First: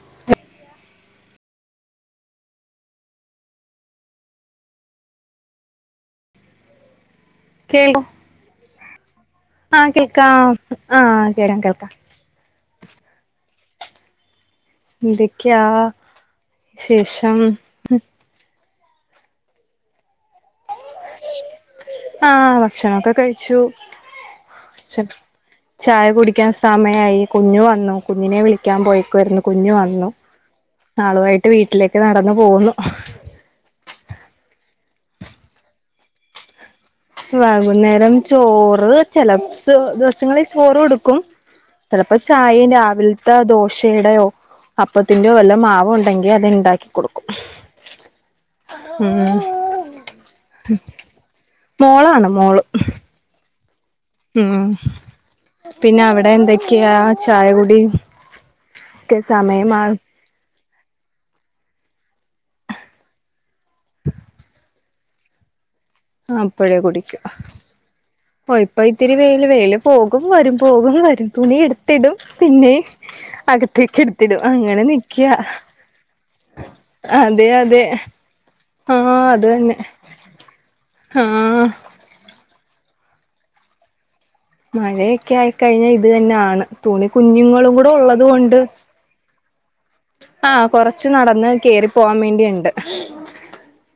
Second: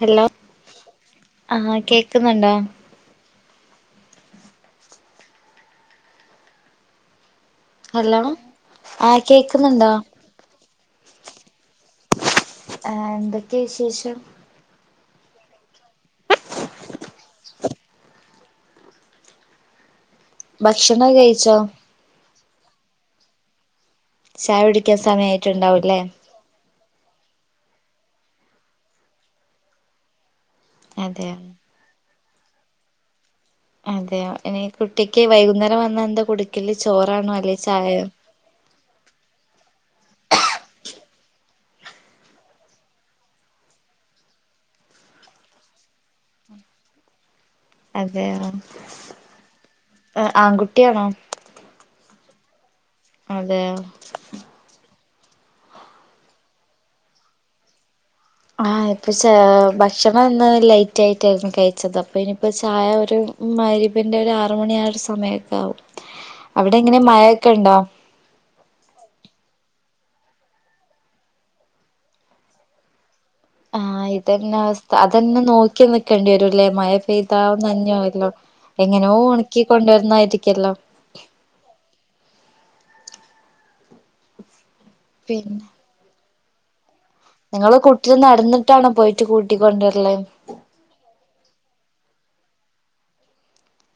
Hello ആഹ് കേക്കുന്നുണ്ടോ? കേ ഹലോ ആഹ് കേക്കുന്നുണ്ടോ ആഹ് കേൾക്കാം ആഹ് കേൾ കേൾക്കാം. ആഹ്, എന്തൊക്കെ വിശേഷം? എന്തൊക്യാ ശേഷം? ഭക്ഷണം കഴിച്ചോ? ആഹ് ഭക്ഷണൊക്കെ കഴിച്ചു ചായ കുടിക്കാൻ സമയായിട്ടുണ്ടാവൂല്ലേ ചായ കുടി ക്കാൻ സമയായി കുഞ്ഞു വന്നു കുഞ്ഞിനെ വിളിക്കാൻ പോയ്ക്കയിരുന്നു കുഞ്ഞു വന്നു. അതെയോ നാളുമായിട്ട് വീട്ടിലേക്ക് നടന്നു പോകുന്നു. അതെയോ ഇനി കുട്ടിക്ക് വൈകുന്നേരം വന്ന എന്താ കൊട് ചോറാ? വൈകുന്നേരം ചോറ് ചെലെ ദിവസങ്ങളിൽ ചോറ് കൊടുക്കും ചിലപ്പോ ചായയും രാവിൽത്തെ ദോശയുടെയോ അപ്പത്തിൻഡോ വല്ല മാവോ ണ്ടെങ്കിൽ അത് ഇണ്ടാക്കി കൊടുക്കും. അതെയോ, ഉം ഏ ആൺകുട്ടിയാണോ? മോളാണ് മോള്. അതെ ഉം പിന്നെ അവിടെ എന്തൊക്കെയാ ചായകൂടി ആഹ് ഇപ്പൊ ഭക്ഷണം ഇന്ന് ലൈറ്റ് ആയിട്ടായിരുന്നു കഴിച്ചത് അപ്പൊ ഇനിപ്പോ ചായ ഒരു മയ്രിപിന്റെ ഒരു ആറ് മണിയായൊര് സമയൊക്കെ ആവും അപ്പഴേ അവിടെ എങ്ങനെ കുടിക്കും മഴൊക്കെ ഉണ്ടോ? ഓ ഇപ്പൊ ഇത്തിരി വെയില് വെയില് പോകും വരും പോകും വരും തുണി എടുത്തിടും പിന്നെ അകത്തേക്ക് ആഹ്, എടുത്തിടും ഇതന്നെ അങ്ങനെ അവസ്ഥ നിക്ക അതന്നെ നോക്കി നിക്കേണ്ടി വരൂല്ലേ മയ പെയ്താ അതെ അതെ നൻഞ്ഞൊവല്ലോ ആഹ് എങ്ങനെയോ അത് ഉണക്കി തന്നെ കൊണ്ടുവരുന്നതായിരിക്കല്ലോ ആഹ് മഴയൊക്കെ പിന്നെ ആയിക്കഴിഞ്ഞാൽ ഇത് തന്നെണ് തുണി കുഞ്ഞുങ്ങളും നിങ്ങള് കൂടെ കുട്ടിനെ ഉള്ളത് കൊണ്ട് നടന്നിട്ടാണോ പോയിട്ട് കൂട്ടിക്കൊണ്ടുവരല് ആഹ് കൊറച്ച് നടന്ന് കേറി പോവാൻ വേണ്ടിണ്ട്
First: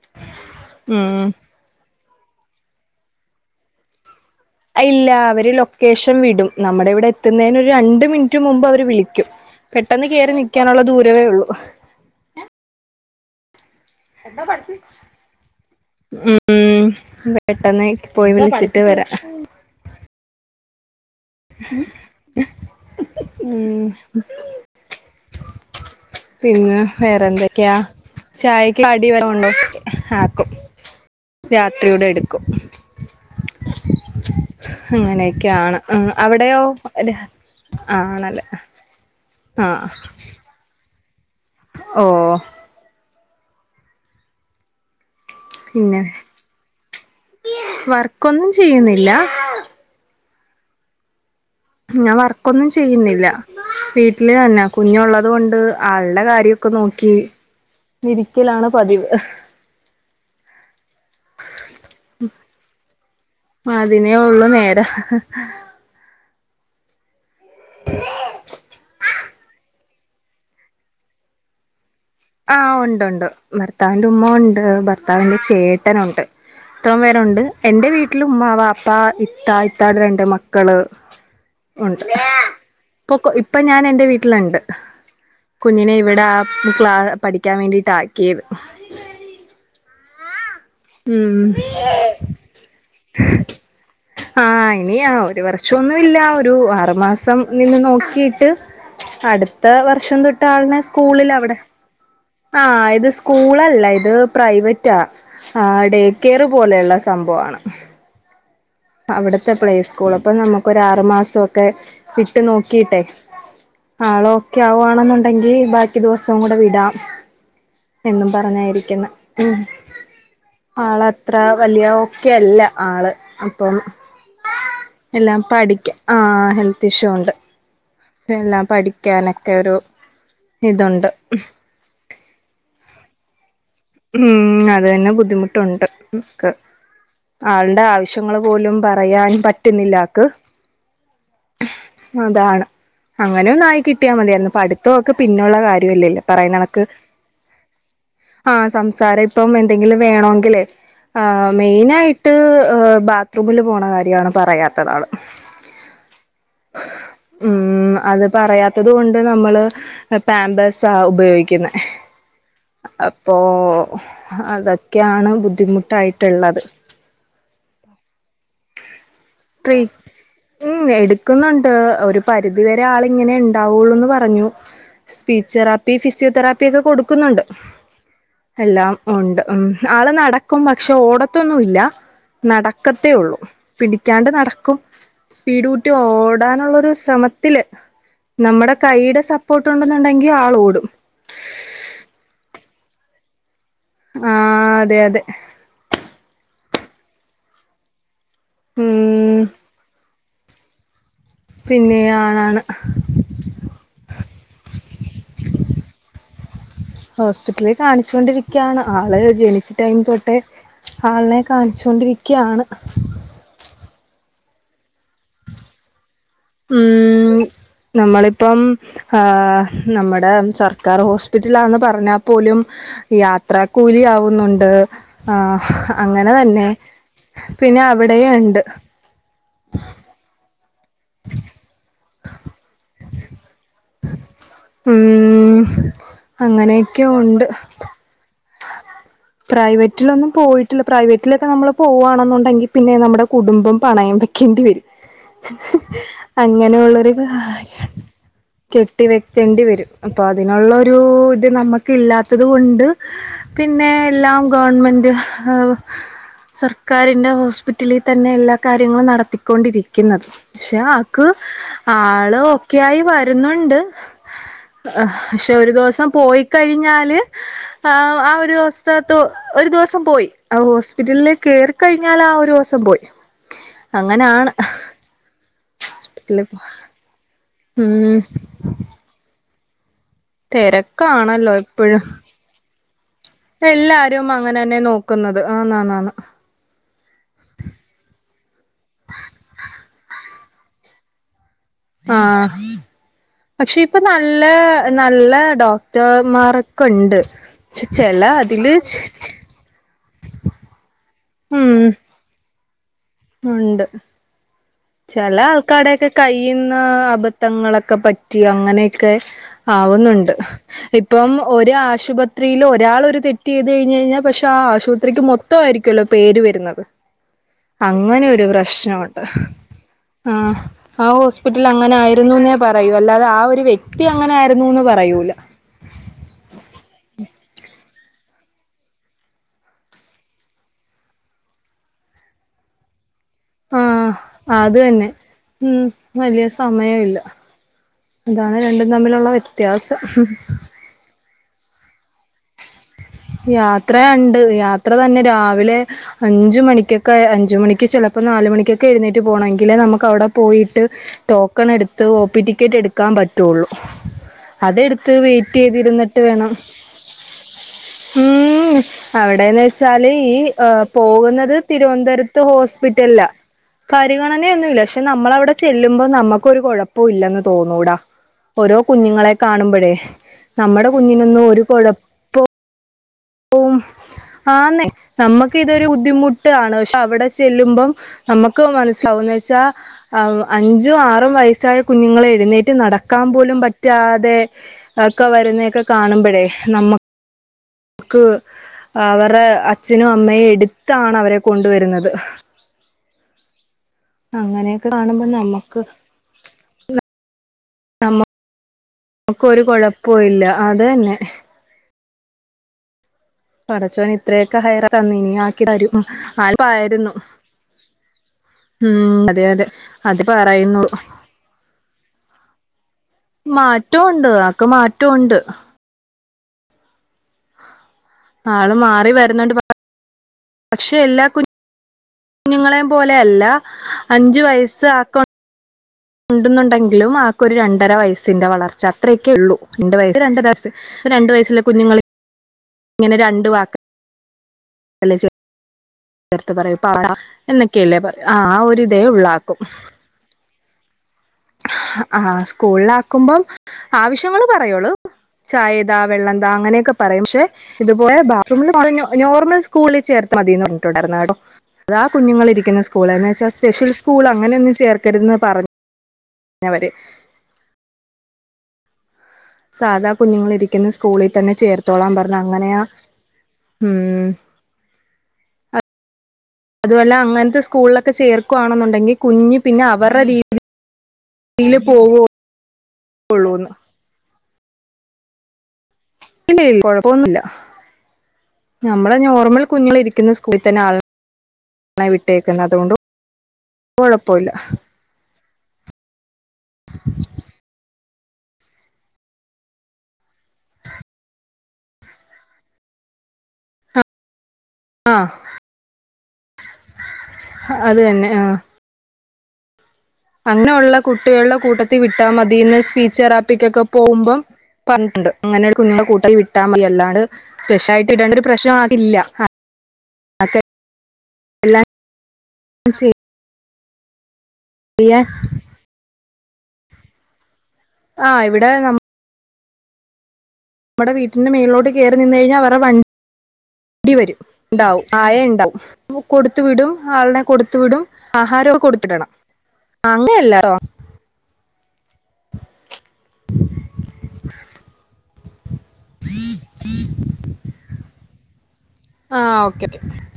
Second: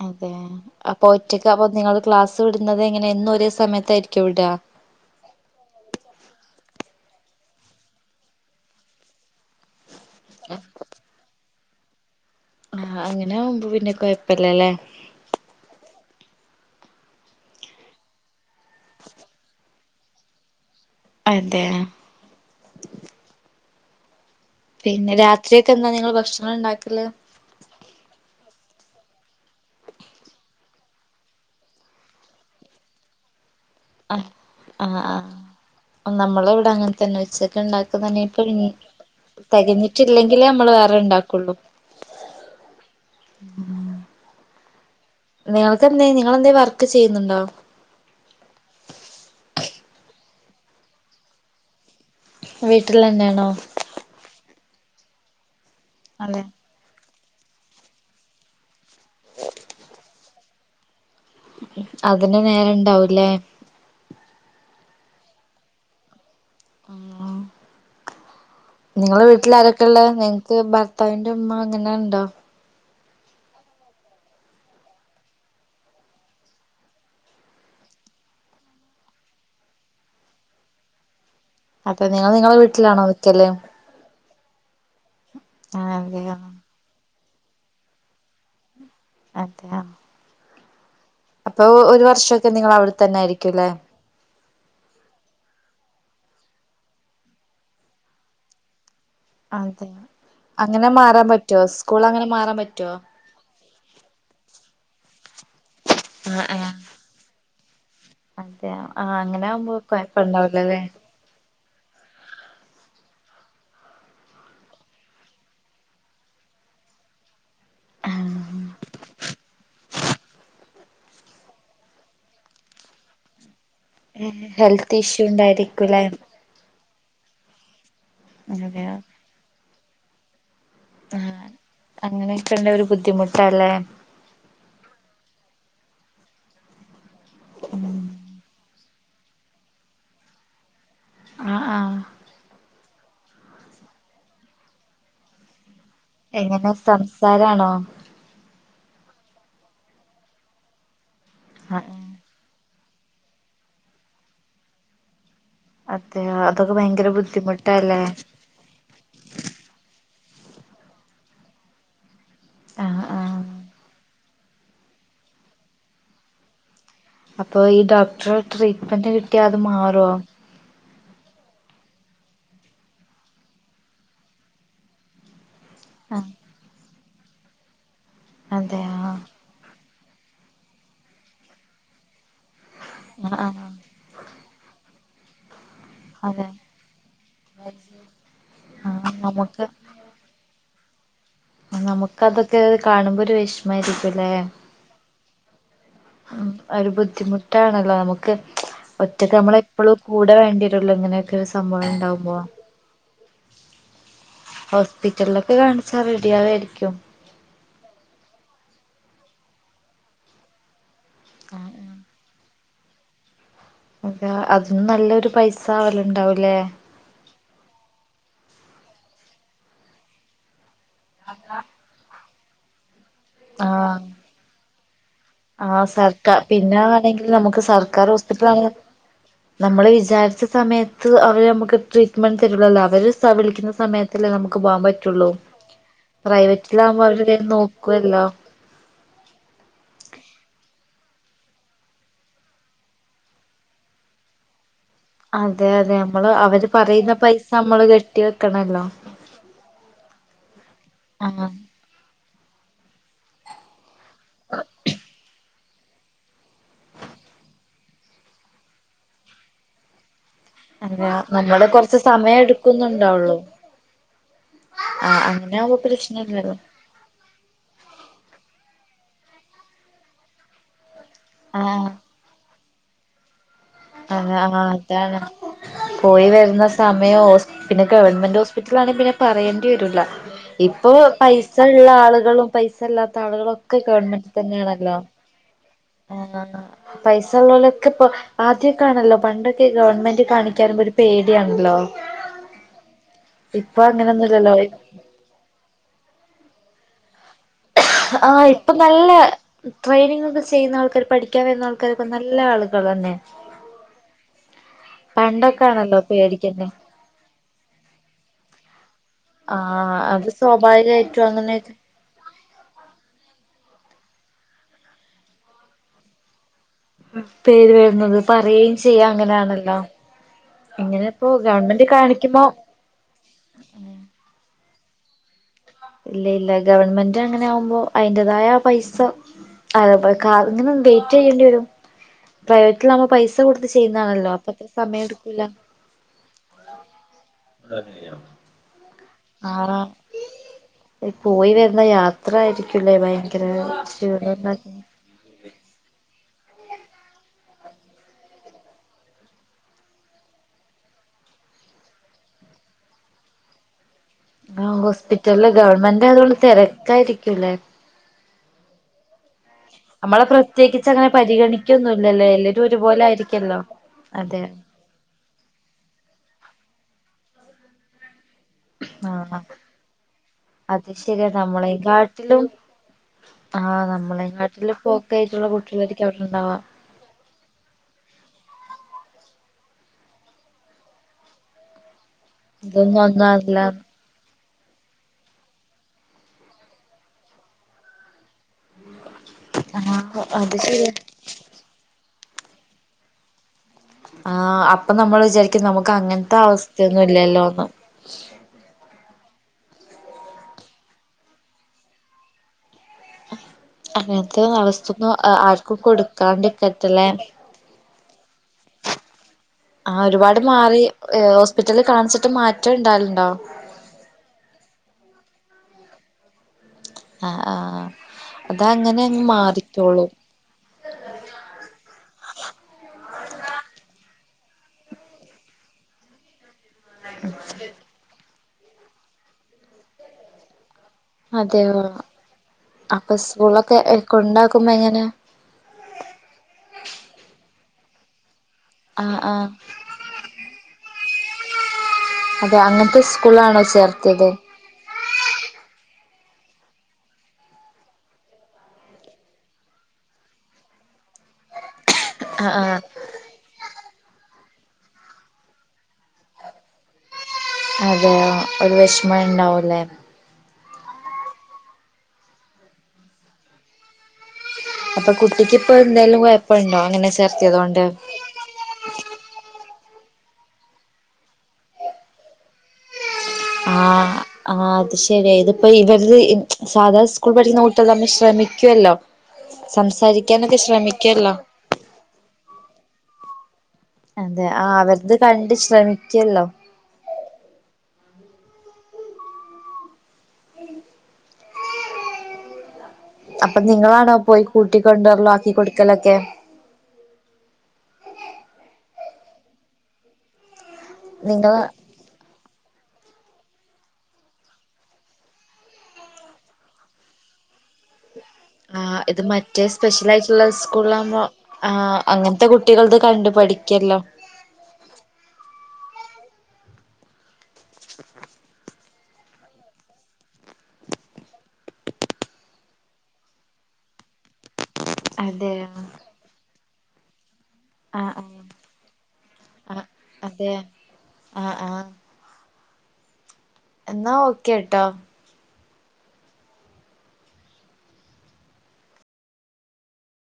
അതെ അപ്പോ ഒറ്റക്ക് അപ്പൊ നിങ്ങൾ ക്ലാസ് വിടുന്നത് എങ്ങനെ എന്നും ഒരേ സമയത്തായിരിക്കും വിട ഇല്ല അവര് ലൊക്കേഷൻ വിടും നമ്മുടെ ഇവിടെ എത്തുന്നന് ഒരു രണ്ട് മിനിറ്റ് മുമ്പ് അവർ വിളിക്കും പെട്ടെന്ന് കേറി നൽക്കാനുള്ള ദൂരമേ ഒള്ളൂ ആഹ് അങ്ങനെ ആവുമ്പ പിന്നെ ഉം കൊഴപ്പല്ലല്ലേ ഉം പെട്ടെന്ന് പോയി വിളിച്ചി ട്ട് വരാ അതെ ഉം പിന്നെ രാത്രിയൊക്കെ എന്താ നിങ്ങള് ഭക്ഷണം ഉണ്ടാക്കല് എന്തക്കെയ ചായക്ക് കടി വല്ലോ ഒണ്ടോ ആഹ് ആക്കും രാത്രി ഇവിടെ എടുക്കും ആഹ് ആഹ് അങ്ങനെയൊക്കെയാണ് ആഹ് നമ്മള അവിടെയോ ഇവിടെ അങ്ങനെ തന്നെ ഉച്ചക്ക് ഉണ്ടാക്ക ആണല്ലേ തന്നെപ്പഴും തികഞ്ഞിട്ടില്ലെങ്കിലേ നമ്മള് വേറെ ഉണ്ടാക്കുള്ളൂ ഓഹ് നിങ്ങൾക്ക് പിന്നെ എന്ത നിങ്ങെന്ത വർക്ക് ചെയ്യുന്നുണ്ടോ ക്കോന്നും ചെയ്യുന്നില്ല ഞാൻ വർക്കൊന്നും വീട്ടിൽ ചെയ്യുന്നില്ല തന്നെയാണോ വീട്ടില് തന്നെ കുഞ്ഞുള്ളത് കൊണ്ട് ആളുടെ അതെ കാര്യം ക്കെ നോക്കി ഇരിക്കലാണ് പതിവ് അതിന് നേരണ്ടാവൂല്ലേ അതിനേ ഉള്ളു നേരം ആഹ് [unintelligible] നിങ്ങളെ വീട്ടിൽ ആാരക്കെയ ഉള്ളേ നിങ്ങക്ക് ഭർത്താവിന്റെ ഉമ്മ അങ്ങനെ ഉണ്ടോ ആഹ് ഉണ്ട് ഉണ്ട് ഭർത്താവിന്റെ ഉമ്മ ഉണ്ട് ഭർത്താവിന്റെ ചേട്ടനുണ്ട് ഇത്രം പേരുണ്ട് എൻറെ വീട്ടിൽ ഉമ്മാ വാപ്പ ഇത്ത ഇത്താട രണ്ട് മക്കള് ഉണ്ട് അതെ നിങ്ങൾ നിങ്ങളെ വീട്ടിലാണോ ഇപ്പൊ നിക്കല് ഇപ്പൊ ഞാൻ എന്റെ വീട്ടി വീട്ടിലുണ്ട് ആഹ് കുഞ്ഞിനെ ഇവിടെ അതെയോ ക്ലാ പഠിക്കാൻ വേണ്ടിട്ടാക്കിയത് അതെ ആഹ് ഉം അപ്പൊ ഒരു വർഷക്കെ നിങ്ങള് അവിടെ തന്നെ ആയിരിക്കുല്ലെ ആഹ് ഇനി ഒരു വർഷംന്ന്ല്ല ഒരു ആറു മാസം നിന്ന് നോക്കിയിട്ട് അടുത്ത അതെ വർഷം തൊട്ട് ആളിനെ അങ്ങനെ മാറാൻ സ്കൂളിൽ അവിടെ പറ്റുവോ സ്കൂൾ അങ്ങനെ മാറാൻ ആഹ് പറ്റുവോ ഇത് സ്കൂളല്ല ഇത് പ്രൈവറ്റാ ആഹ് ഡേക്കേർ ആഹ് ആഹ് പോലെയുള്ള സംഭവമാണ് [unintelligible] അവിടത്തെ ആകുമ്പോ പ്ലേ സ്കൂൾ അപ്പൊ നമക്ക് കൊഴപ്പണ്ടാവൂലല്ലേ ആറു മാസംക്കെ വിട്ടു നോക്കിട്ടെ ആള് ഓക്കെ ആവുവാണെന്നുണ്ടെങ്കിൽ ബാക്കി ദിവസവും കൂടെ വിടാം എന്നും പറഞ്ഞായിരിക്കുന്ന ആളത്ര വലിയ ഒക്കെയല്ല ആള് അപ്പം ഹെൽത്ത് ഇഷ്യൂ എല്ലാം പഠിക്ക ഉണ്ടായിരിക്കൂലേ ആഹ് ഹെൽത്ത് ഇഷ്യൂണ്ട് എല്ലാം അതെയോ പഠിക്കാനൊക്കെ ഒരു ഇതുണ്ട് അങ്ങനെയൊക്കെ ഉള്ള ഒരു ബുദ്ധിമുട്ടാല്ലേ ഉം അതന്നെ ബുദ്ധിമുട്ടു നമുക്ക് ആളുടെ ആവശ്യങ്ങൾ പോലും പറയാൻ പറ്റുന്നില്ല ആക്ക് ആഹ് ആഹ് അതാണ് അങ്ങനെന്നായി കിട്ടിയാൽ മതിയായിരുന്നു പഠിത്തവും ഒക്കെ പിന്നെള്ള കാര്യല്ലേ എങ്ങനെ സംസാരാണോ ആഹ് സംസാരം ഇപ്പം എന്തെങ്കിലും വേണോങ്കില് ആ ആ മെയിനായി ട്ട് ബാത്റൂമില് പോണ കാര്യമാണ് പറയാത്തതവള്. അതെയോ അതൊക്കെ ഭയങ്കര ബുദ്ധിമുട്ടല്ലേ. ത്തതു കൊണ്ട് നമ്മള് പാമ്പേഴ്സാ ഉപയോഗിക്കുന്നത്. ആഹ് ആഹ് ഓഹ് അതൊക്കെയാണ്‌ ബുദ്ധിമുട്ടായിട്ടുള്ളത്. അപ്പൊ ഈ ഡോക്ടറ ട്രീറ്റ്മെന്റ് കിട്ടിയ അത് ട്രീ മാറോ? ഉം, എടുക്കുന്നുണ്ട് ഒരു പരിധി വരെ ആളു ഇങ്ങനെ ഉണ്ടാവുള്ളൂന്ന് പറഞ്ഞു. സ്പീച്ച് തെറാപ്പി, ആ ഫിസിയോതെറാപ്പി, ഒക്കെ കൊടുക്കുന്നുണ്ട് അതെ എല്ലാം ആ ഒണ്ട്. ഉം ആള് നടക്കും പക്ഷെ ഓടത്തൊന്നുല്ലാ നടക്കത്തേ ആ ഉള്ളൂ. ആ റ്റാണ്ട് നടക്കും. സ്പീഡ് കൂട്ടി അതെ ഓടാനുള്ള ഒരു ശ്രമത്തില് നമ്മുടെ ആ കൈയുടെ നമുക്ക് സപ്പോർട്ട് കൊണ്ട് ണ്ടെങ്കിൽ ആള് ഓടും നമുക്ക് അതൊക്കെ കാണുമ്പോ ഒരു വിഷമമായിരിക്കുംല്ലേ. ആ അതെ അതെ ഉം ഒരു ബുദ്ധിമുട്ടാണല്ലോ നമുക്ക്. ഉം മറ്റേത് നമ്മള എപ്പോഴും കൂടെ വേണ്ടിരുള്ളൂ ഇങ്ങനെ പിന്നെ ആണാണ്. ഹോസ്പിറ്റലിലൊക്കെ കാണിച്ചാൽ റെഡിയാവേരിക്കും. ഹോസ്പിറ്റലിൽ കാണിച്ചു കൊണ്ടിരിക്കാണ് ആള് ജനിച്ച ടൈം തൊട്ടേ ആളിനെ കാണിച്ചൊണ്ടിരിക്കാണ്‌. അ അതും നല്ലൊരു പൈസ ആവലുണ്ടാവൂലെ. ഉ നമ്മളിപ്പം ഹാ നമ്മടെ സർ ക്കാർ ഹോസ്പിറ്റലാന്ന് പറഞ്ഞാ പോലും യാത്ര ആഹ് കൂലി ആവുന്നുണ്ട്. ആഹ് അങ്ങനെ സർക്കാർ തന്നെ പിന്നെ ആണെങ്കിൽ നമുക്ക് പിന്നെ സർക്കാർ അവിടെയും ഉണ്ട്. ഹോസ്പിറ്റലാണ് നമ്മള് വിചാരിച്ച സമയത്ത് അവരെ നമുക്ക് [unintelligible] അവര് സ വിളിക്കുന്ന സമയത്തല്ലേ നമുക്ക് പോകാൻ പറ്റുള്ളൂ ഉം പ്രൈവറ്റിലാവുമ്പോ അങ്ങനെയൊക്കെ ഉണ്ട് അവരേതായാലും നോക്കുവല്ലോ. പ്രൈവറ്റിലൊന്നും പോയിട്ടില്ല. പ്രൈവറ്റിലൊക്കെ നമ്മൾ പോകുകവാണെന്നുണ്ടെങ്കിൽ പിന്നെ നമ്മുടെ കുടുംബം പണയം വയ്ക്കേണ്ടി വരും. അതെ അതെ നമ്മള് അവര് അങ്ങനെയുള്ളൊരു പറയുന്ന പൈസ നമ്മള് [unintelligible] കെട്ടി വെക്കണല്ലോ കെട്ടി വെ ക്കെണ്ടിവരും അപ്പോൾ അതിനുള്ളൊരു ഇത് ആഹ് നമുക്ക ഇല്ലാത്തത് കൊണ്ട്. പിന്നേ എല്ലാം ഗവണ്മെന്റ് സർക്കാരിന്റെ ഹോസ്പിറ്റലിൽ തന്നെ എല്ലാ കാര്യങ്ങളും നടത്തിക്കൊണ്ടിരിക് ക്കുന്നത്. പക്ഷെ അതെ ആക്ക് നമ്മള് കൊറച്ച് സമയം ആള് ഒക്കെ ആയി എടുക്കുന്നുണ്ടാവുള്ളൂ വരുന്നുണ്ട്. ഹാ ആഹ് പക്ഷെ അങ്ങനെ ഒരു ആവുമ്പോ ദിവസം പോയി പ്രശ്നല്ലല്ലോ കഴിഞ്ഞാല്. ആ ആ ഒരുസ്‌ത് ത്തു ഒരു ദിവസം പോയി ആ ഹോസ്പിറ്റലില് ആഹ് കേറിക്കഴിഞ്ഞാല ആ ഒരുസം പോയി അതെ അങ്ങനാണ് ആഹ് അതാണ് പോയി ഹോസ്പിറ്റലിൽ വരുന്ന സമയം ഹോസ് പിന്നെ ഉം ഗവൺമെന്റ് ഹോസ് വീട്ടിലാണെങ്കി പിന്നെ പറയേണ്ടി വരൂല്ല. ഇപ്പൊ തിരക്കാണല്ലോ പൈസള്ള എപ്പഴും ആളുകളും പൈസ ഇല്ലാത്ത ആളുകളും ഒക്കെ ഗവൺമെന്റ് തന്നെയാണല്ലോ. ക്കുന്നത് ആ നാ നാണ്. ആഹ് പൈസ ഉള്ളലൊക്കെ പ്പോ ആദ്യൊക്കെ ആണല്ലോ പണ്ടൊക്കെ ഗവൺമെന്റ് കാണിക്കാറീമ്പോ ഒരു പേടിയാണല്ലോ. ആഹ് പക്ഷെ ഇപ്പൊ നല്ല നല്ല ഡോക്ടർമാരൊക്കെ ഉണ്ട്. പക്ഷെ ചെല ആ ഇപ്പൊ അതില് നല്ല ട്രെയിനിങ്ങ ഒക്കെ ചെയ്യുന്ന ആൾക്കാർ പഠിക്കാൻ വരുന്ന ഉം ആൾക്കാരൊക്കെ എല്ലാ ആളുകളെന്നെ ഉണ്ട് ചില പണ്ടൊക്കൊണല്ലോ ആൾക്കാരൊക്കെ പേടിക്കന്നെ കയ്യിന്നു അബ ന്ധങ്ങളൊക്കെ പറ്റി അങ്ങനെയൊക്കെ ആഹ് അത് ആവുന്നുണ്ട് സ്വാഭാവികമായിട്ടും ഇപ്പം അങ്ങനെ ഒരു ആശുപത് ത്രിയില്ഒരാൾ ഒരു തെറ്റ് ചെയ്ത് കഴിഞ്ഞ് കഴിഞ്ഞൽ പക്ഷെ ആശുപത്രിക്ക് മൊത്തം ആരിക്കല്ലോ പേര് വരുന്നത്. പേര് വരുന്നത് അങ്ങനെ പറയുകയും ചെയ്യാം അങ്ങനെയാണല്ലോ ആഹ ഇങ്ങനെ ആഹ ഇപ്പോ ഹോസ്പിറ്റല ഗവൺമെന്റ് അങ്ങനെ കാണിക്കുമ്പോ ആയിരുന്നുന്ന പറ പറയൂ അല്ലാതെ ആഹ ഒരു വ്യക്തി അങ്ങനെ ആയിരുന്നുന്ന് പറയൂല ഇല്ല ഇല്ല ഗവൺമെന്റ് അങ്ങനെ ആവുമ്പോ അതിന്റേതായ പൈസ അത [unintelligible] ഇങ്ങനെ വെയിറ്റ് ചെയ്യേണ്ടി വരും [unintelligible] കുമ്പോ പൈസ കൊടുത്ത് ആഹ് ചെയ്യുന്നതാണല്ലോ അപ്പൊ അത്ര അത് സമയം തന്നെ എടുക്കൂല ഉം വലിയ സമയമില്ല അതെയ അതാണ് രണ്ടും തമ്മിലുള്ള വ്യത്യാസം പോയി വരുന്ന യാ ത്ര ആയിരിക്കല്ലേ യാത്രയണ്ട് യാത്ര തന്നെ രാവിലെ അഞ്ച് മണിക്കൊക്കെ അഞ്ച മണിക്ക് ചിലപ്പോൾ നാല് മണിക്കൊക്കെ എഴുന്നേറ്റ് പോകണമെങ്കിൽ നമുക്കവിടെ പോയിട്ട് ടോക്കൺ എടുത്ത് ഓ പി ടിക്കറ്റ് എടുക്കാൻ പറ്റുള്ളൂ ആ അതെടുത്ത് വെയിറ്റ് ചെയ്തിരുന്നിട്ട് വേണം തായിരിക്കൂല്ലേ ഉം ഉം അവിടെന്ന് വെച്ചാല് നമ്മളെ ഈ പ്രത്യേകിച്ച് അങ്ങനെ പോകുന്നത് പരിഗണിക്കൊന്നുംല്ലല്ലോ തിരുവനന്തപുരത്ത് എല്ലാരും ഒരുപോലെ ഹോസ്പിറ്റലിലാ ആയിരിക്കല്ലോ അതെ പരിഗണനയൊന്നുംല്ല പക്ഷെ നമ്മള അവിടെ ചെല്ലുമ്പോ നമുക്കൊ കുഴപ്പവും ഇല്ലെന്ന് തോന്നൂടാ ഓരോ കുഞ്ഞുങ്ങളെ ആഹ് കാണുമ്പോഴേ നമ്മുടെ അത് ശരിയാ കുഞ്ഞിനൊന്നും ഒരു കുഴപ്പ നമ്മളെക്കാട്ടിലും ആഹ് നമ്മളെ കാട്ടിലും ആന്നെ പ്പോക്കെ ആയിട്ടുള്ള നമ്മക്ക് ഇതൊരു കുട്ടികളായിരിക്കും അവിടെണ്ടാവാ ബുദ്ധിമുട്ടാണ് പക്ഷെ അവിടെ ചെല്ലുമ്പം നമുക്ക് മനസ്സിലാവന്ന് വെച്ചാ ആഹ അഞ്ചും ആറും വയസ്സായ കുഞ്ഞുങ്ങളെ എഴുന്നേറ്റ് ഇതൊന്നും നടക്കാൻ ഒന്നും അല്ല പോലും പറ്റാതെ ഒക്കെ വരുന്നതൊക്കെ കാണുമ്പോഴേ നമ്മ ക്ക് അവരടെ ആഹ് അച്ഛനും അമ്മയും അത് ശരിയാ എടുത്താണ് അവരെ കൊണ്ടുവരുന്നത് ആഹ അങ്ങനെയൊക്കെ അപ്പൊ നമ്മൾ കാണുമ്പോ വിചാരിക്കും നമുക്ക് അങ്ങനത്തെ അവസ്ഥയൊന്നും ഇല്ലല്ലോന്ന് ഞമ്മ നമുക്കൊ ഒരു കുഴപ്പവും ഇല്ല അത് തന്നെ ആഹ പടച്ചോന് ഇത്രയൊക്കെ ഹയറ തന്ന ഇനി ആക്കി ആർക്കും കൊടുക്കാണ്ടിരിക്കട്ടെല്ലേ ആപ്പായരുന്നു ഉം അതെ അതെ ആഹ അത് ഒരുപാട് മാറി പറയുന്നുള്ളൂ ഹോസ്പിറ്റലിൽ കാണിച്ചിട്ട് മാറ്റം ഇണ്ടലുണ്ടോ മാറ്റുണ്ട് ആക്ക് മാറ്റുണ്ട് ആഹ ആഹ അത ആള് അങ്ങനെ മാറി അങ്ങ് വരുന്നുണ്ട് മാറിക്കോളൂ പക്ഷെ എല്ലാ കു കുഞ്ഞുങ്ങളെയ പോലെല്ല അഞ്ച് വയസ് ആ [unintelligible] ഉണ്ടെന്നുണ്ടെങ്കിലും ആക്കൊ ഒരു രണ്ടര വയസ്സിന്റെ വളർച്ച അത്രയൊക്കെ ഉള്ളൂ രണ്ട വയ രണ്ടര വയസ് ഇപ്പ രണ്ട് വയസ്സിലെ അതെയോ കുഞ്ഞുങ്ങൾ അപ്പൊ ഇങ്ങനെ രണ്ട് വാക്ക സ്കൂളൊക്കെ കൊണ്ടാക്കുമ്പോ എങ്ങനെ നേർത്ത് പറയൂ പാട എന്നൊക്കെയല്ലേ ആഹ ആഹ ഒരിതേ ആഹ് ആഹ് ഉള്ളാക്കും ആഹ് അതെ സ്കൂളിൽ അങ്ങനത്തെ ആക്കുമ്പം സ്കൂളാണോ ചേർത്തത് ആവശ്യങ്ങള് പറയളൂ ചായതാ വെള്ളം താ അങ്ങനെയൊക്കെ പറയും പക്ഷെ ഇതുപോല ബാത്റൂമ നോർമൽ സ്കൂളിൽ ചേർത്ത് മതിയന്ന് പറഞ്ഞിട്ടുണ്ടായിരുന്ന കേട്ടോ അതാ കുഞ്ഞുങ്ങൾ ആഹ് ഇരിക്കുന്ന ആഹ് സ്കൂൾ എന്ന വച്ചാൽ സ്പെഷ്യൽ സ്കൂൾ അങ്ങന ഒന്നും ചേർക്കരുതെന്ന് പറഞ്ഞു ഞ്ഞവര് അത ഒരു വിഷമം ആയി ഉണ്ടാവ സാധാ കുഞ്ഞുങ്ങൾ ഇരിക്കുന്ന സ്കൂളിൽ തന്നെ ചേർത്തോളാൻ പറഞ്ഞു അങ്ങനെയാ ഉം അപ്പൊ കുട്ടിക്ക് ഇപ്പ എന്തായാലും കുഴപ്പ അതുവല്ലെ അങ്ങനത്തെ സ്കൂളിലൊക്കെ ചേർക്കുവാണെന്നുണ്ടെങ്കിൽ കുഞ്ഞ് പിന്നെ അവരെ [unintelligible] യില് പോവോള്ളൂ ആഹ് ആഹ് അത് ശരിയ ഇതിപ്പോ ഇവര് ഇല്ല സാധാ സ്കൂൾ കുഴപ്പൊന്നുമില്ല പഠിക്കുന്ന കുട്ടികള് തമ്മിൽ ശ്രമിക്കുവല്ലോ നമ്മളെ നോർമൽ കുഞ്ഞുങ്ങൾ ഇരിക്കുന്ന സംസാരിക്കാനൊക്കെ സ്കൂളിൽ തന്നെ ആളെ ശ്രമിക്കുവല്ലോ [unintelligible] വിട്ടേക്കുന്നത് കൊണ്ടും എന്താ ആഹ് അവരത് കണ്ട് ശ്രമിക്കല്ലോ അപ്പൊ നിങ്ങളാണോ പോയി ആഹ് കൂട്ടിക്കൊണ്ടരലും ആക്കി കൊടുക്കലൊക്കെ അത് തെന്നെ ആഹ് അങ്ങനെയുള്ള കുട്ടികളുടെ നിങ്ങള് കൂട്ടത്തി വിട്ടാമതീന്ന് സ്പീച്ച് തെറാപ്പിക്കൊക്കെ പോവുമ്പം പറഞ്ഞിട്ട്ണ്ട് അങ്ങനെ കുഞ്ഞ്ങ്ങളുടെ കൂട്ടത്തിൽ വിട്ടാൽ മതി അല്ലാണ്ട് സ്പെഷലായിട്ട്‌ ഇടണ്ടൊരു ആഹ് ഇത് മറ്റേ സ്പെഷ്യലായിട്ടുള്ള സ്കൂളാവുമ്പോ എല്ലാം ആഹ് അങ്ങനത്തെ കുട്ടികൾത് കണ്ടു പഠിക്കല്ലോ ഫ്രീയാ ആഹ് ഇവിടെ നമ്മ നമ്മടെ വീട്ടിന്റെ മേളിലോട്ട് കെറി നിന്ന് കഴിഞ്ഞാവരുടെ വണ്ടി വരും ണ്ടാവും ആയ അതെയോ ഇണ്ടാവും കൊടുത്തു വിടും ആളിനെ കൊടു ത്ത് ആ വിടും ആ ആഹാരോക്കെ കൊടുത്ത് വിടണം അങ്ങനെയല്ലട്ടോ ആഹ് ആഹ് എന്നാ ഓക്കെ ട്ടോ ആഹ് ഓക്കെ ക്കെ